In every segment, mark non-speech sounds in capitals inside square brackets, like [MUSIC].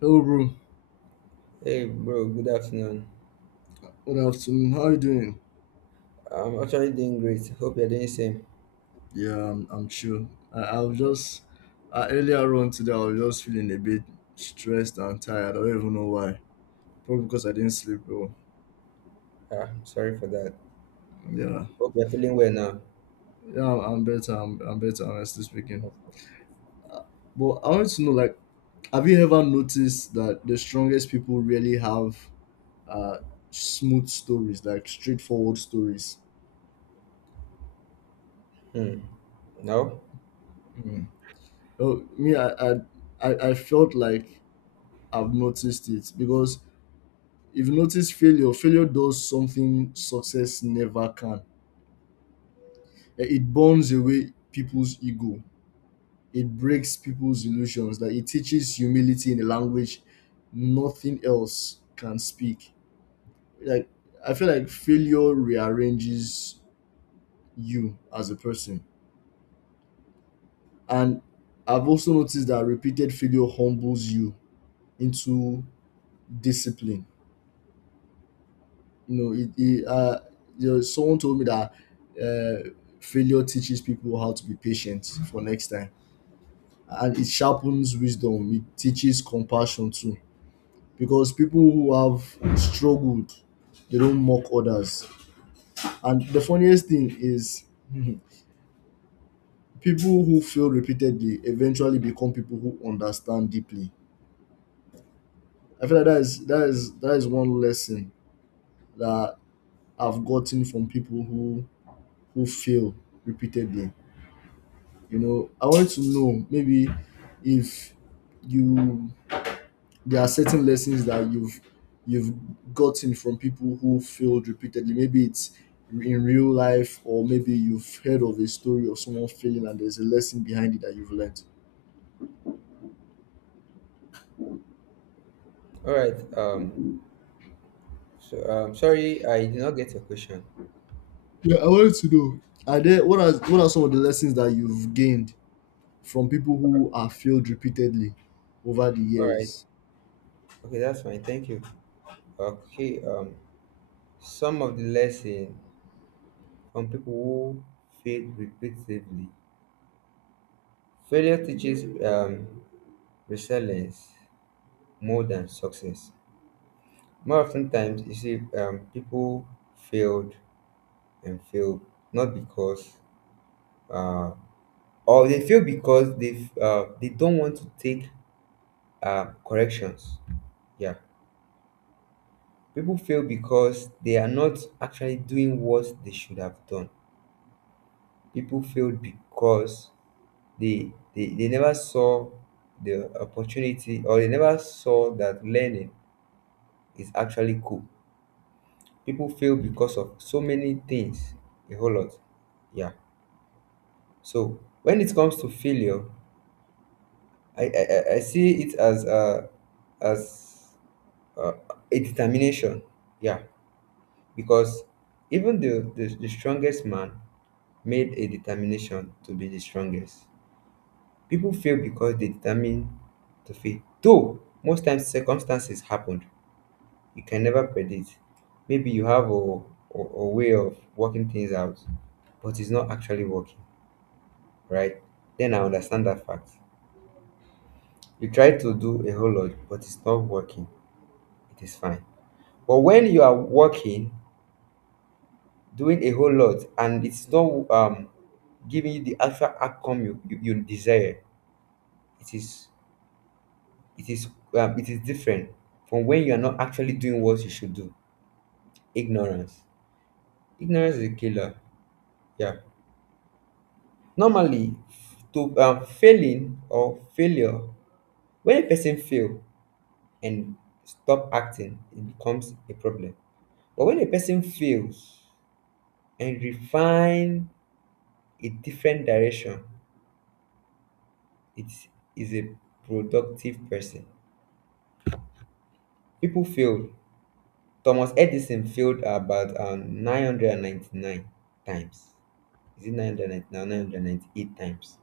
Hello, bro. Hey bro, good afternoon. Good afternoon. How you doing? I'm actually doing great. Hope you're doing same. Yeah, I'm chill. I was just earlier on today. I was just feeling a bit stressed and tired. I don't even know why. Probably because I didn't sleep well. Ah, sorry for that. Yeah, Hope you're feeling well now. yeah. I'm better. I'm better. Honestly speaking. But I want to know, like, have you ever noticed that the strongest people really have uh smooth stories, like straightforward stories? Hmm. No? Mm. Oh, me, I felt like I've noticed it because if you notice failure, failure does something success never can. It burns away people's ego. It breaks people's illusions. That it teaches humility in a language nothing else can speak. Like, I feel like failure rearranges you as a person. And I've also noticed that repeated failure humbles you into discipline. You know, it there was someone told me that uh, failure teaches people how to be patient for next time, and it sharpens wisdom. It teaches compassion too, because people who have struggled, they don't mock others. And the funniest thing is, [LAUGHS] people who fail repeatedly eventually become people who understand deeply. I feel like that is one lesson that I've gotten from people who fail repeatedly. You know, I wanted to know, maybe if you, there are certain lessons that you've gotten from people who failed repeatedly. Maybe it's in real life, or maybe you've heard of a story of someone failing and there's a lesson behind it that you've learned. Alright. So sorry I did not get your question. Yeah, I wanted to know. Are there, what are some of the lessons that you've gained from people who are failed repeatedly over the Alright. years? Okay, that's fine. Thank you. Okay, some of the lesson from people who fail repeatedly. Failure teaches resilience more than success. More often times you see people failed and fail not because uh, or they fail because they don't want to take corrections. Yeah, people fail because they are not actually doing what they should have done. People fail because they never saw the opportunity, or they never saw that learning is actually cool. People fail because of so many things, a whole lot. Yeah. So when it comes to failure, I see it as as a, a determination. Yeah, because even the strongest man made a determination to be the strongest. People fail because they determine to fail. Though most times circumstances happened, you can never predict. Maybe you have a way of working things out, but it's not actually working, right? Then I understand that fact. You try to do a whole lot, but it's not working. It is fine. But when you are working, doing a whole lot, and it's not giving you the actual outcome you desire, it is it is it is different from when you are not actually doing what you should do. Ignorance. Ignorance is a killer. Yeah. Normally, to failing or failure, when a person fail and stop acting, it becomes a problem. But when a person fails and refine a different direction, it is a productive person. People failed. Thomas Edison failed about 999 times. Is it 999 998 times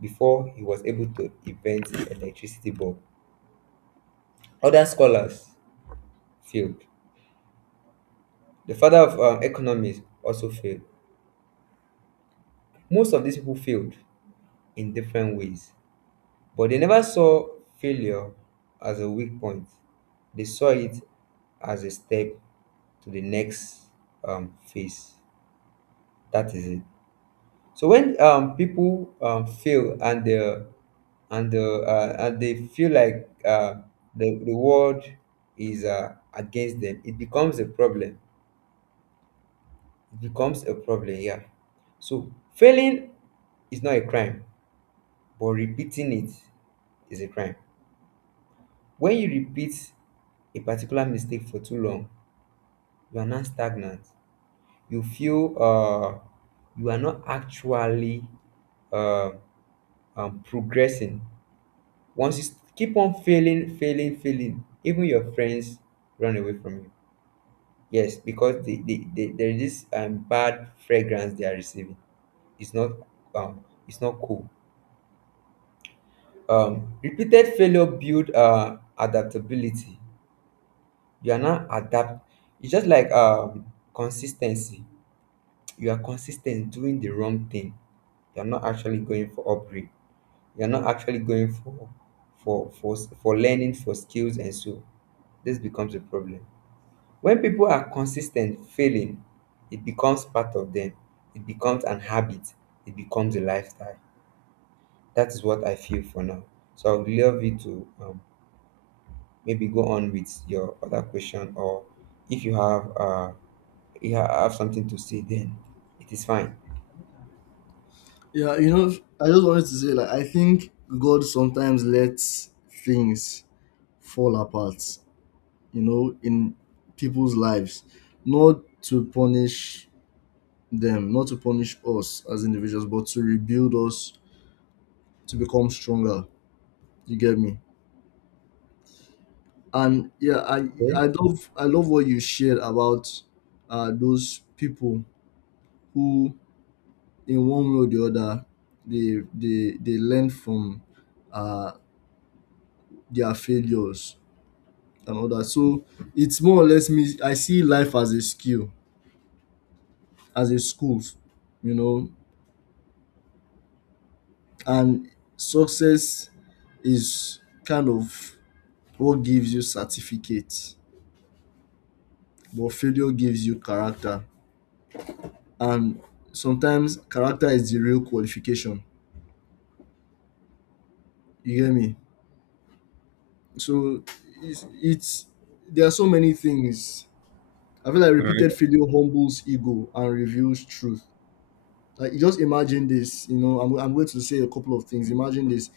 before he was able to invent the electricity bulb? Other scholars failed. The father of economics also failed. Most of these people failed in different ways, but they never saw failure as a weak point. They saw it as a step to the next phase. That is it. So when people fail and they feel like the world is against them, it becomes a problem. It becomes a problem. Yeah. So failing is not a crime, but repeating it is a crime. When you repeat a particular mistake for too long, you are now stagnant. You feel you are not actually uh, progressing. Once you keep on failing, failing, failing, even your friends run away from you. Yes, because there is this bad fragrance they are receiving. It's not it's not cool. Repeated failure build adaptability. You are not adapt. It's just like consistency. You are consistent doing the wrong thing. You are not actually going for upgrade. You're not actually going for for for learning for skills, and so this becomes a problem. When people are consistent failing, it becomes part of them. It becomes an habit. It becomes a lifestyle. That is what I feel for now. So I would love you to maybe go on with your other question, or if you have have something to say, then it is fine. Yeah, you know, I just wanted to say, like, I think God sometimes lets things fall apart, you know, in people's lives, not to punish them, not to punish us as individuals, but to rebuild us to become stronger. You get me? And yeah, I Okay. I love what you shared about those people who in one way or the other they learn from uh their failures and all that. So it's more or less, me, I see life as a skill, as a school, you know. And success is kind of what gives you certificate, but failure gives you character, and sometimes character is the real qualification. You get me? So it's there are so many things. I feel like repeated failure humbles ego and reveals truth. Like, you just imagine this, you know, I'm going to say a couple of things. Imagine this: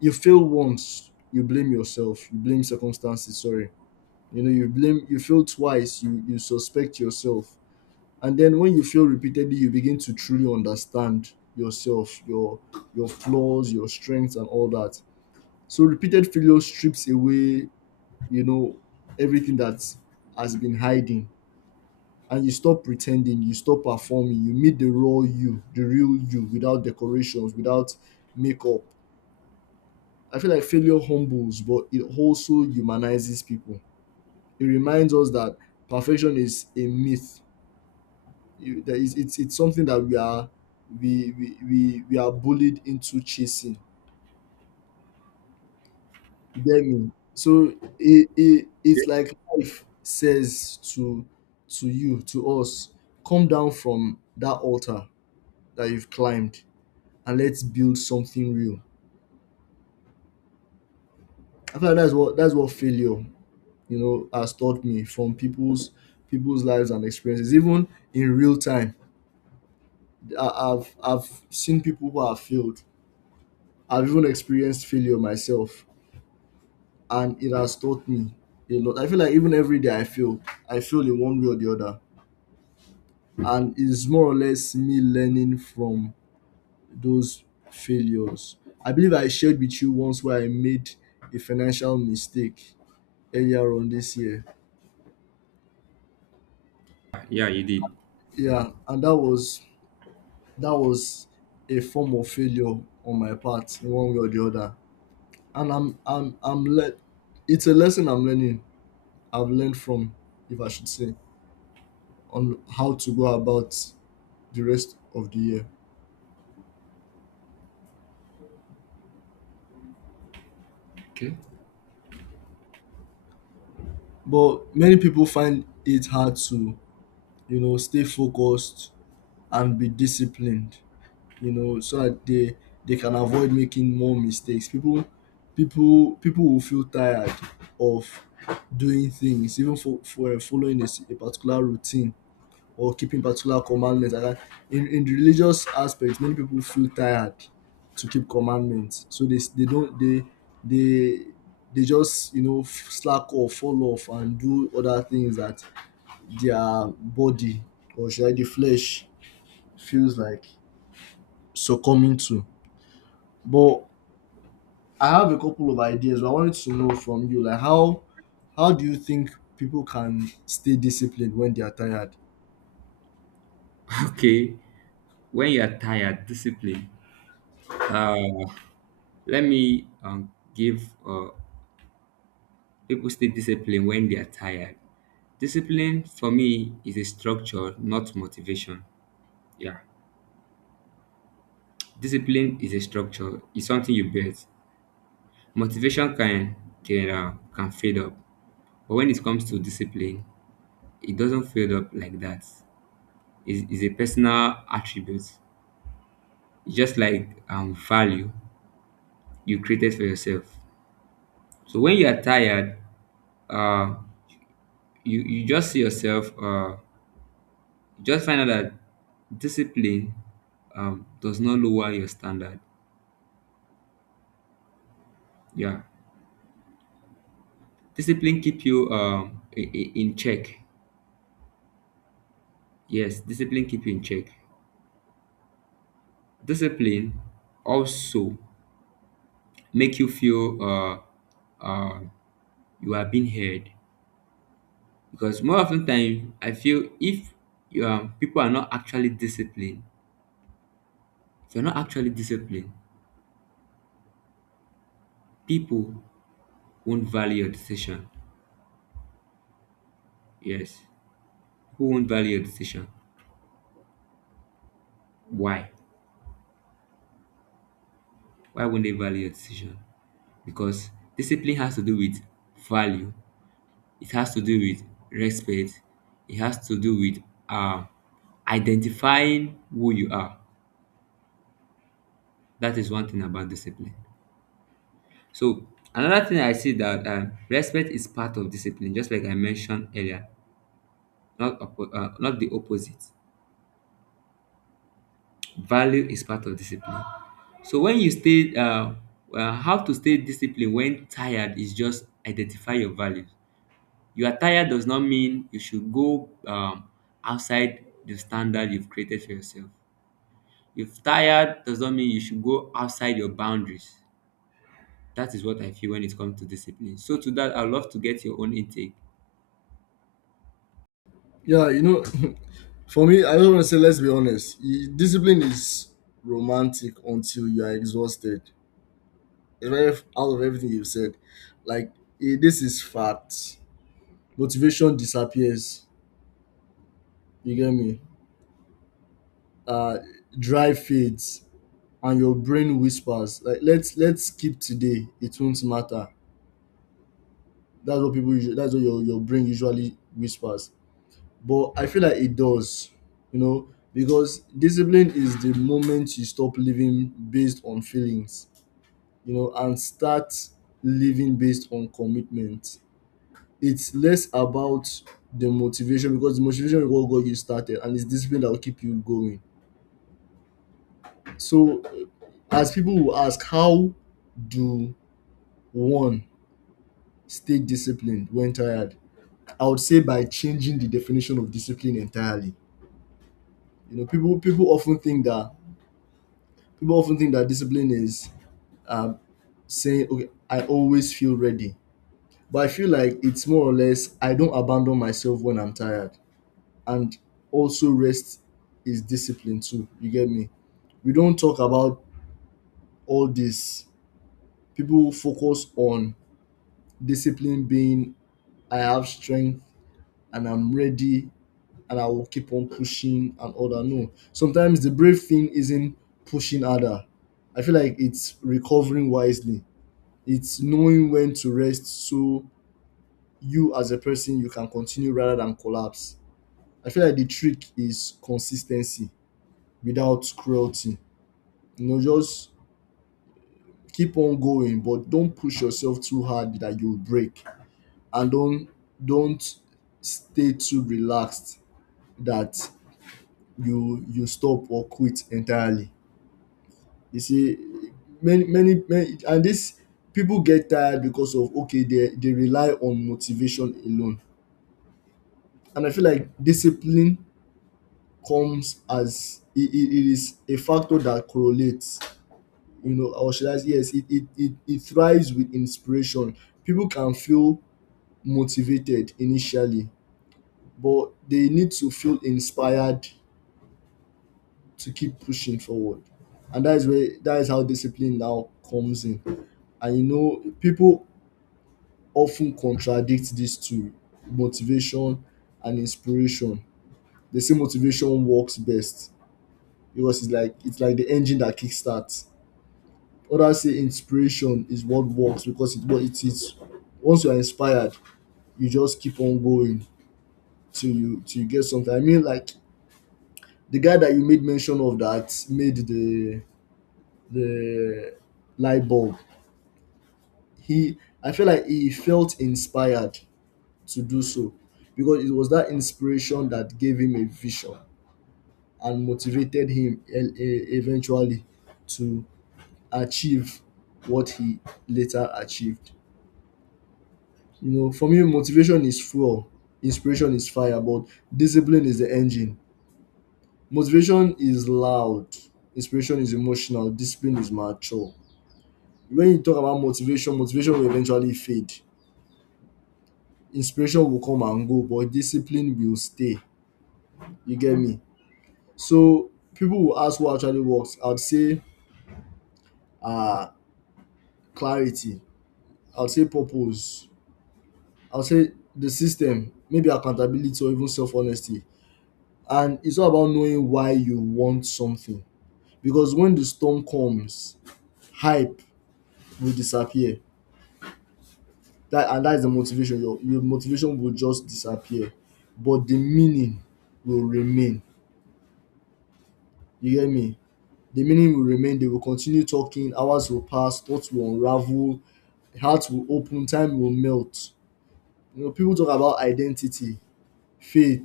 you fail once, you blame yourself, you blame circumstances. Sorry. You know, you blame, you fail twice, you suspect yourself. And then when you fail repeatedly, you begin to truly understand yourself, your flaws, your strengths, and all that. So repeated failure strips away, you know, everything that has been hiding. And you stop pretending, you stop performing, you meet the raw you, the real you, without decorations, without makeup. I feel like failure humbles, but it also humanizes people. It reminds us that perfection is a myth. You, there is, it's something that we are we are bullied into chasing. You get me? So it's like life says to you, to us, come down from that altar that you've climbed, and let's build something real. I feel like that's what failure, you know, has taught me from people's lives and experiences. Even in real time, I've seen people who have failed, I've even experienced failure myself, and it has taught me a lot. I feel like even every day I feel in one way or the other, and it's more or less me learning from those failures. I believe I shared with you once where I made a financial mistake earlier on this year. Yeah, you did. Yeah, and that was a form of failure on my part in one way or the other. And I'm let, it's a lesson I'm learning. I've learned from, if I should say, on how to go about the rest of the year. Okay. But many people find it hard to, you know, stay focused and be disciplined, you know, so that they can avoid making more mistakes. People will feel tired of doing things, even for following a, a particular routine or keeping particular commandments. And I- in religious aspect, many people feel tired to keep commandments. So they don't, they, they just, you know, slack or fall off and do other things that their body, or should I, the flesh feels like succumbing to. But I have a couple of ideas. But I wanted to know from you, like, how do you think people can stay disciplined when they are tired? [LAUGHS] Okay. When you are tired, discipline. Uh, Let me give people stay disciplined when they are tired. Discipline for me is a structure, not motivation. Yeah, discipline is a structure. It's something you build. Motivation can fade up, but when it comes to discipline, it doesn't fade up like that. It's a personal attribute. It's just like value you created for yourself. So when you are tired, uh, you you just see yourself just find out that discipline does not lower your standard. Yeah, discipline keep you in check. Yes, discipline keep you in check. Discipline also make you feel uh, you are being heard, because more often time I feel if people are not actually disciplined, if you're not actually disciplined, people won't value your decision. Yes, who won't value your decision? Why? Why won't they value your decision? Because discipline has to do with value, it has to do with respect, it has to do with um, identifying who you are. That is one thing about discipline. So another thing I see that respect is part of discipline, just like I mentioned earlier, not not the opposite. Value is part of discipline. So when you how to stay disciplined when tired is just identify your values. You are tired does not mean you should go outside the standard you've created for yourself. If tired does not mean you should go outside your boundaries. That is what I feel when it comes to discipline. So to that, I'd love to get your own intake. Yeah, you know, [LAUGHS] for me, I just want to say, let's be honest. Discipline is romantic until you are exhausted. It's out of everything you've said, like, this is fact. Motivation disappears. You get me? Uh, Drive fades, and your brain whispers like, "Let's skip today. It won't matter." That's what people. Usually, that's what your brain usually whispers. But I feel like it does, you know, because discipline is the moment you stop living based on feelings, you know, and start living based on commitment. It's less about the motivation, because the motivation will what got you started, and it's discipline that will keep you going. So, as people will ask, how do one stay disciplined when tired? I would say by changing the definition of discipline entirely. You know, people often think that people often think that discipline is um, saying, okay, I always feel ready. But I feel like it's more or less, I don't abandon myself when I'm tired. And also, rest is discipline too. You get me? We don't talk about all this. People focus on discipline being, I have strength and I'm ready and I will keep on pushing and all that. No. Sometimes the brave thing isn't pushing harder. I feel like it's recovering wisely, it's knowing when to rest, so you as a person you can continue rather than collapse. I feel like the trick is consistency without cruelty. You know, just keep on going, but don't push yourself too hard that you'll break. And don't stay too relaxed that you stop or quit entirely. You see, many many, many and this people get tired because of, okay, they rely on motivation alone. And I feel like discipline comes as it is a factor that correlates, you know, or should I say, yes, it thrives with inspiration. People can feel motivated initially, but they need to feel inspired to keep pushing forward. And that is how discipline now comes in. And you know, people often contradict these two, motivation and inspiration. They say motivation works best because it's like the engine that kickstarts. Others say inspiration is what works because it what it is. Once you are inspired, you just keep on going till you get something. I mean, like, the guy that you made mention of that made the light bulb. He, I feel like he felt inspired to do so, because it was that inspiration that gave him a vision and motivated him, eventually, to achieve what he later achieved. You know, for me, motivation is fuel, inspiration is fire, but discipline is the engine. Motivation is loud, inspiration is emotional, discipline is mature. When you talk about motivation, motivation will eventually fade. Inspiration will come and go, but discipline will stay. You get me? So people will ask what actually works. I'd say uh clarity. I'd say purpose. I'll say the system, maybe accountability, or even self honesty. And it's all about knowing why you want something. Because when the storm comes, hype will disappear. That, and that's the motivation. Your motivation will just disappear. But the meaning will remain. You get me? The meaning will remain. They will continue talking. Hours will pass. Thoughts will unravel. Hearts will open. Time will melt. You know, people talk about identity, faith,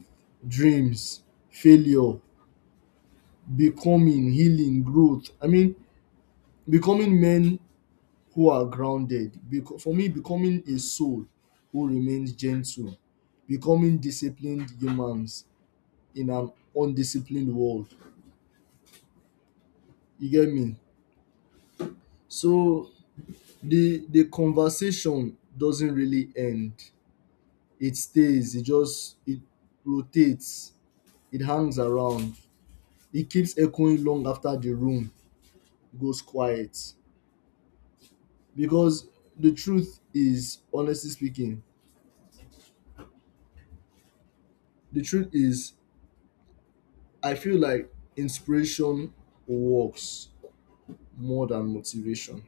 dreams, failure, becoming, healing, growth. I mean, becoming men who are grounded. For me, becoming a soul who remains gentle, becoming disciplined humans in an undisciplined world. You get me? So the conversation doesn't really end. It stays. It just it rotates. It hangs around. It keeps echoing long after the room goes quiet. Because the truth is, honestly speaking, the truth is, I feel like inspiration works more than motivation.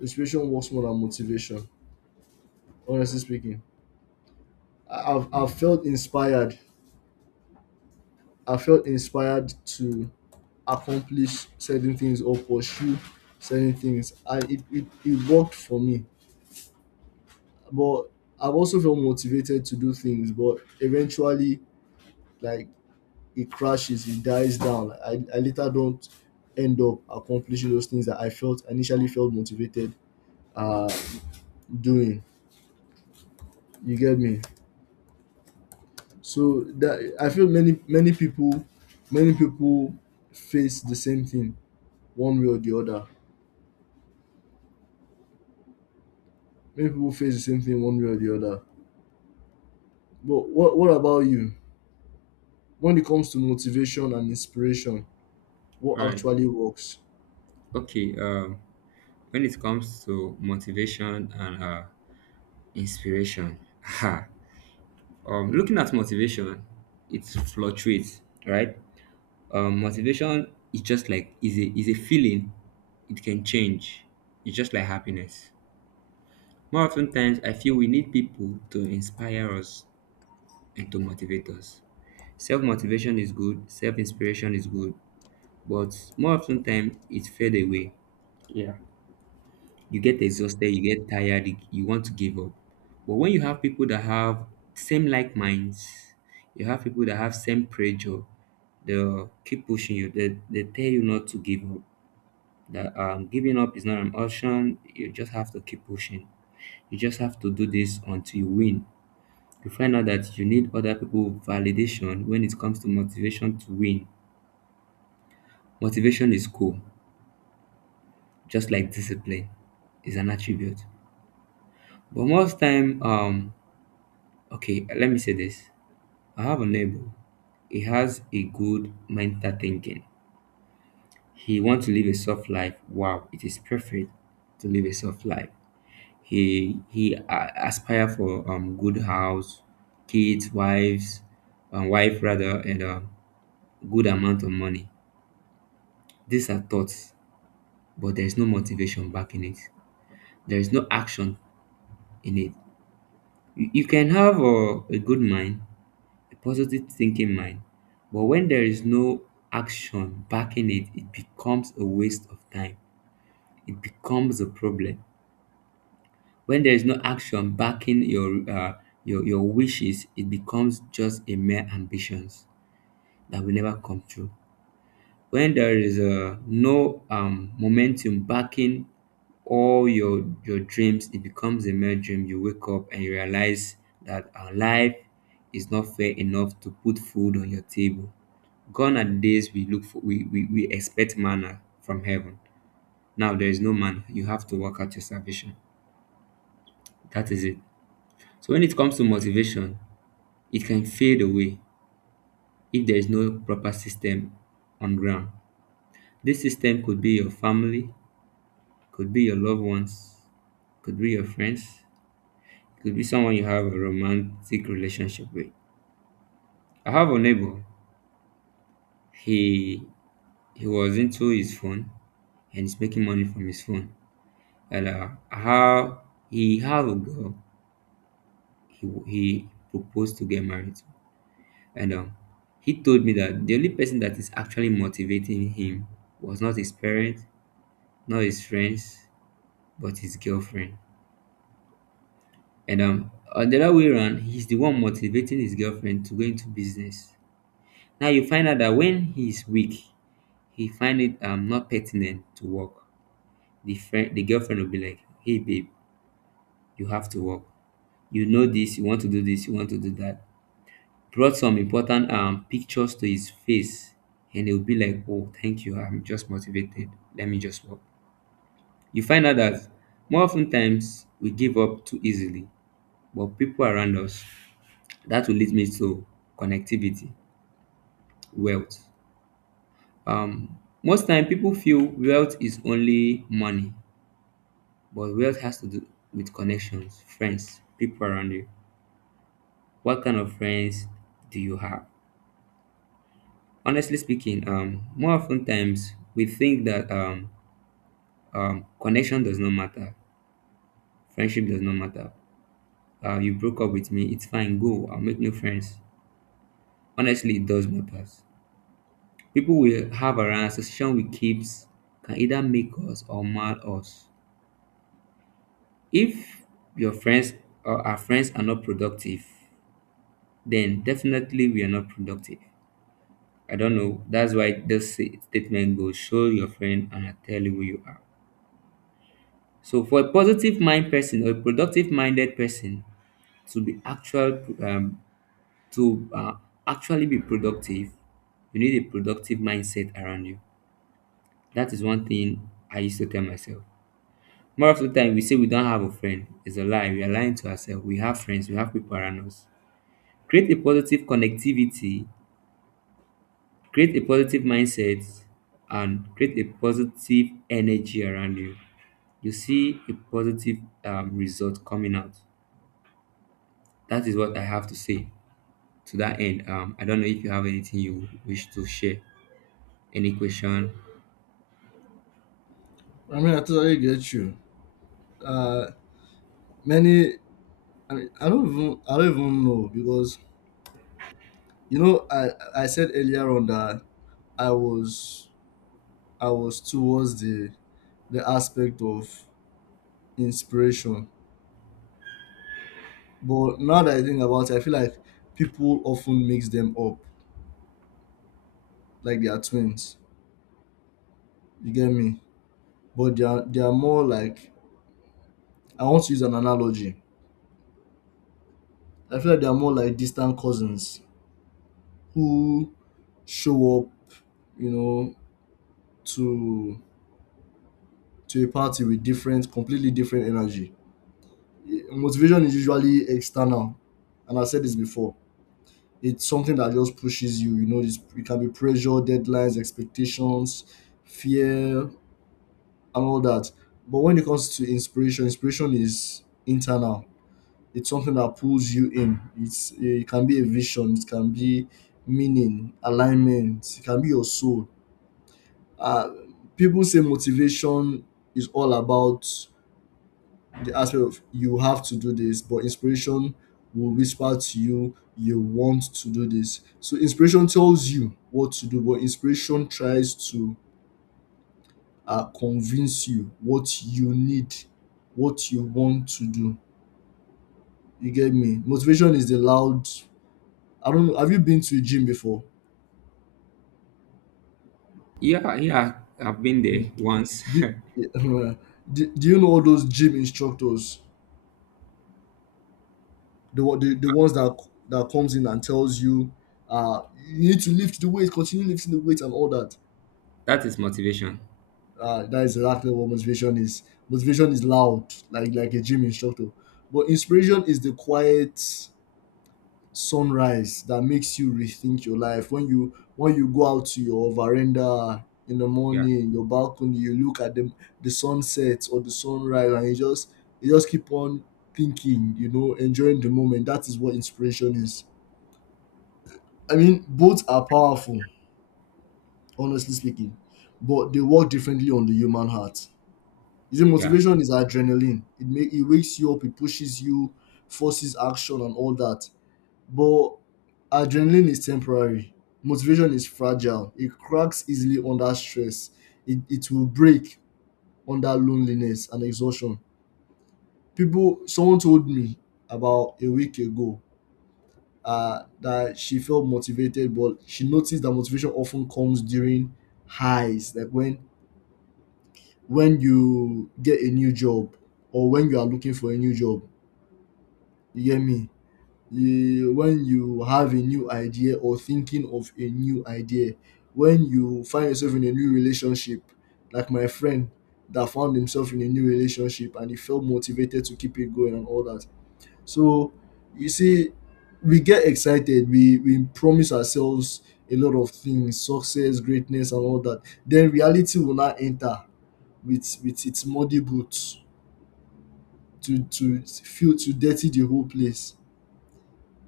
Inspiration works more than motivation. Honestly speaking, I've felt inspired. I felt inspired to accomplish certain things or pursue certain things. It worked for me. But I've also felt motivated to do things, but eventually, like, it crashes, it dies down. I later don't end up accomplishing those things that I felt initially felt motivated uh doing. You get me? So that I feel many people, many people face the same thing one way or the other. Many people face the same thing one way or the other. But what about you? When it comes to motivation and inspiration, All what right. actually works? Okay. When it comes to motivation and inspiration, [LAUGHS] ha, looking at motivation, it fluctuates, right? Motivation is just like is a feeling. It can change. It's just like happiness. More often times, I feel we need people to inspire us and to motivate us. Self motivation is good, self inspiration is good, but more often time it fade away. Yeah. You get exhausted, you get tired, you want to give up. But when you have people that have same like minds, you have people that have same pressure, they'll keep pushing you. They tell you not to give up. That giving up is not an option. You just have to keep pushing. You just have to do this until you win. You find out that you need other people validation when it comes to motivation to win. Motivation is cool, just like discipline is an attribute. But most time, okay, let me say this. I have a neighbor. He has a good mental thinking. He wants to live a soft life. Wow, it is perfect to live a soft life. He aspire for good house, kids, wives, wife rather, and a good amount of money. These are thoughts, but there is no motivation back in it. There is no action in it. You can have a good mind, a positive thinking mind, but when there is no action backing it, it becomes a waste of time. It becomes a problem. When there is no action backing your your wishes, it becomes just a mere ambitions that will never come true. When there is no momentum backing all your dreams, it becomes a mere dream. You wake up and you realize that our life is not fair enough to put food on your table. Gone are the days we look for, we expect manna from heaven. Now there is no manna, you have to work out your salvation. That is it. So when it comes to motivation, it can fade away if there is no proper system on ground. This system could be your family, could be your loved ones, could be your friends, could be someone you have a romantic relationship with. I have a neighbor. He he was into his phone, and he's making money from his phone. And how he had a girl he proposed to get married to. And he told me that the only person that is actually motivating him was not his parents, not his friends, but his girlfriend. And on the other way around, he's the one motivating his girlfriend to go into business. Now you find out that when he's weak, he find it not pertinent to work. The friend, the girlfriend will be like, "Hey babe, you have to work. You know this. You want to do this. You want to do that." Brought some important pictures to his face, and he'll be like, "Oh, thank you. I'm just motivated. Let me just work." You find out that more often times we give up too easily, but people around us. That will lead me to connectivity, wealth. Most time people feel wealth is only money, but wealth has to do with connections, friends, people around you. What kind of friends do you have? Honestly speaking, more often times we think that connection does not matter, friendship does not matter. You broke up with me, it's fine, go, I'll make new friends. Honestly, it does matter. People we have around, association we keeps can either make us or mar us. If your friends or our friends are not productive, then definitely we are not productive. I don't know. That's why this statement goes show your friend and I tell you who you are. So for a positive mind person or a productive minded person to be to uh, actually be productive, you need a productive mindset around you. That is one thing I used to tell myself. More of the time, we say we don't have a friend. It's a lie. We are lying to ourselves. We have friends. We have people around us. Create a positive connectivity, create a positive mindset, and create a positive energy around you. You see a positive result coming out. That is what I have to say to that end. I don't know if you have anything you wish to share, any question. I mean, I totally get you. Uh, Many. I mean, I don't even. I don't even know because, you know, I said earlier on that I was I was towards the aspect of inspiration, but now that I think about it, I feel like people often mix them up like they are twins. You get me? But they are more like, I want to use an analogy. I feel like they are more like distant cousins who show up, you know, to to a party with different, completely different energy. Motivation is usually external, and I said this before. It's something that just pushes you, you know. It can be pressure, deadlines, expectations, fear, and all that. But when it comes to inspiration, inspiration is internal. It's something that pulls you in. It can be a vision, it can be meaning, alignment, it can be your soul. uh, People say motivation is all about the aspect of you have to do this, but inspiration will whisper to you, you want to do this. So inspiration tells you what to do, but inspiration tries to convince you what you need, what you want to do. You get me? Motivation is the loud. I don't know. Have you been to a gym before? Yeah, yeah, I've been Hmm. there once. [LAUGHS] Do, yeah, [LAUGHS] do, you know all those gym instructors? The, the, ones that that comes in and tells you, you need to lift the weight, continue lifting the weight and all that. That is motivation. That is exactly what motivation is. Motivation is loud, like a gym instructor. But inspiration is the quiet sunrise that makes you rethink your life. When you go out to your veranda in the Yeah, morning, your balcony, you look at the sunset or the sunrise, and you just, you just keep on thinking, you know, enjoying the moment. That is what inspiration is. I mean, both are powerful, honestly speaking, but they work differently on the human heart. You see, yeah, motivation is adrenaline. It wakes you up, it pushes you, forces action and all that. But adrenaline is temporary. Motivation is fragile. It cracks easily under stress. It will break under loneliness and exhaustion. People, someone told me about a week ago that she felt motivated, but she noticed that motivation often comes during highs, like when you get a new job or when you are looking for a new job. You get me? You, when you have a new idea or thinking of a new idea, when you find yourself in a new relationship, like my friend that found himself in a new relationship and he felt motivated to keep it going and all that. So you see, we get excited, we promise ourselves a lot of things, success, greatness, and all that. Then reality will not enter with its muddy boots to dirty the whole place.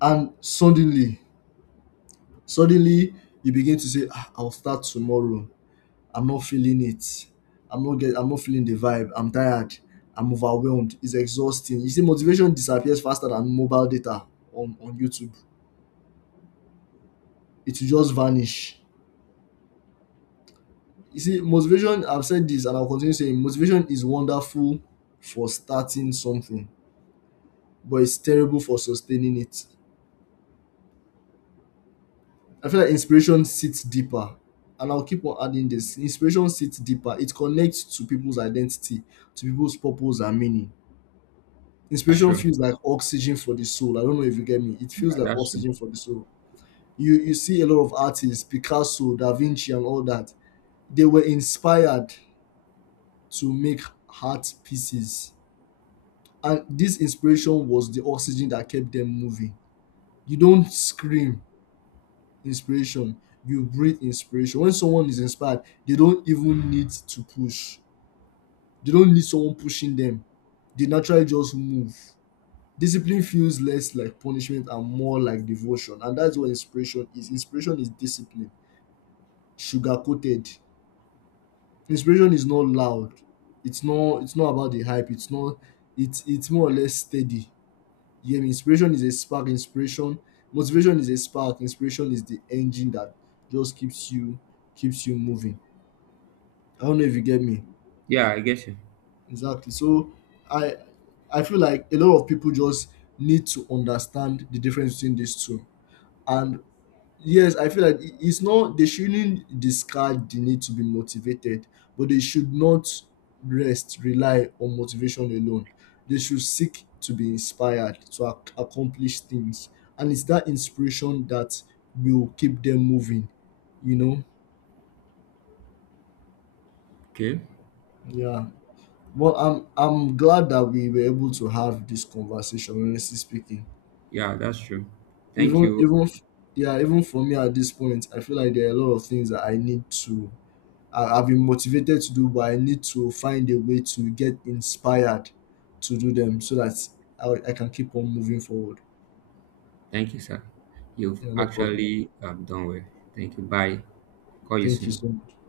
And suddenly you begin to say, ah, I'll start tomorrow. I'm not feeling it. I'm not feeling the vibe. I'm tired. I'm overwhelmed. It's exhausting. You see, motivation disappears faster than mobile data on, YouTube. It will just vanish. You see, motivation, I've said this and I'll continue saying motivation is wonderful for starting something, but it's terrible for sustaining it. I feel like inspiration sits deeper, and I'll keep on adding this. Inspiration sits deeper. It connects to people's identity, to people's purpose and meaning. that's Inspiration true. feels like oxygen for the soul. I don't know if you get me. It feels like That's true. oxygen for the soul. You see a lot of artists, Picasso, Da Vinci, and all that. They were inspired to make art pieces, and this inspiration was the oxygen that kept them moving. You don't scream inspiration, you breathe inspiration. When someone is inspired, they don't even need to push. They don't need someone pushing them. They naturally just move. Discipline feels less like punishment and more like devotion. And that's what inspiration is. Inspiration is discipline, sugar coated. Inspiration is not loud. It's not, it's not about the hype. It's not, it's more or less steady. Yeah, inspiration is a spark. Inspiration Motivation is a spark. Inspiration is the engine that just keeps you moving. I don't know if you get me. Yeah, I get you. Exactly. So I I feel like a lot of people just need to understand the difference between these two. And yes, I feel like it's not they shouldn't discard the need to be motivated, but they should not rely on motivation alone. They should seek to be inspired to accomplish things. And it's that inspiration that will keep them moving, you know? Okay. Yeah. Well, I'm glad that we were able to have this conversation. Honestly speaking, Yeah, that's true. Thank even you. even f- yeah, even for me at this point, I feel like there are a lot of things that I need to. I've been motivated to do, but I need to find a way to get inspired to do them so that I can keep on moving forward. Thank you, sir. You've Yeah, no problem. actually done well. Thank you. Bye. Call you Thank you soon. so much.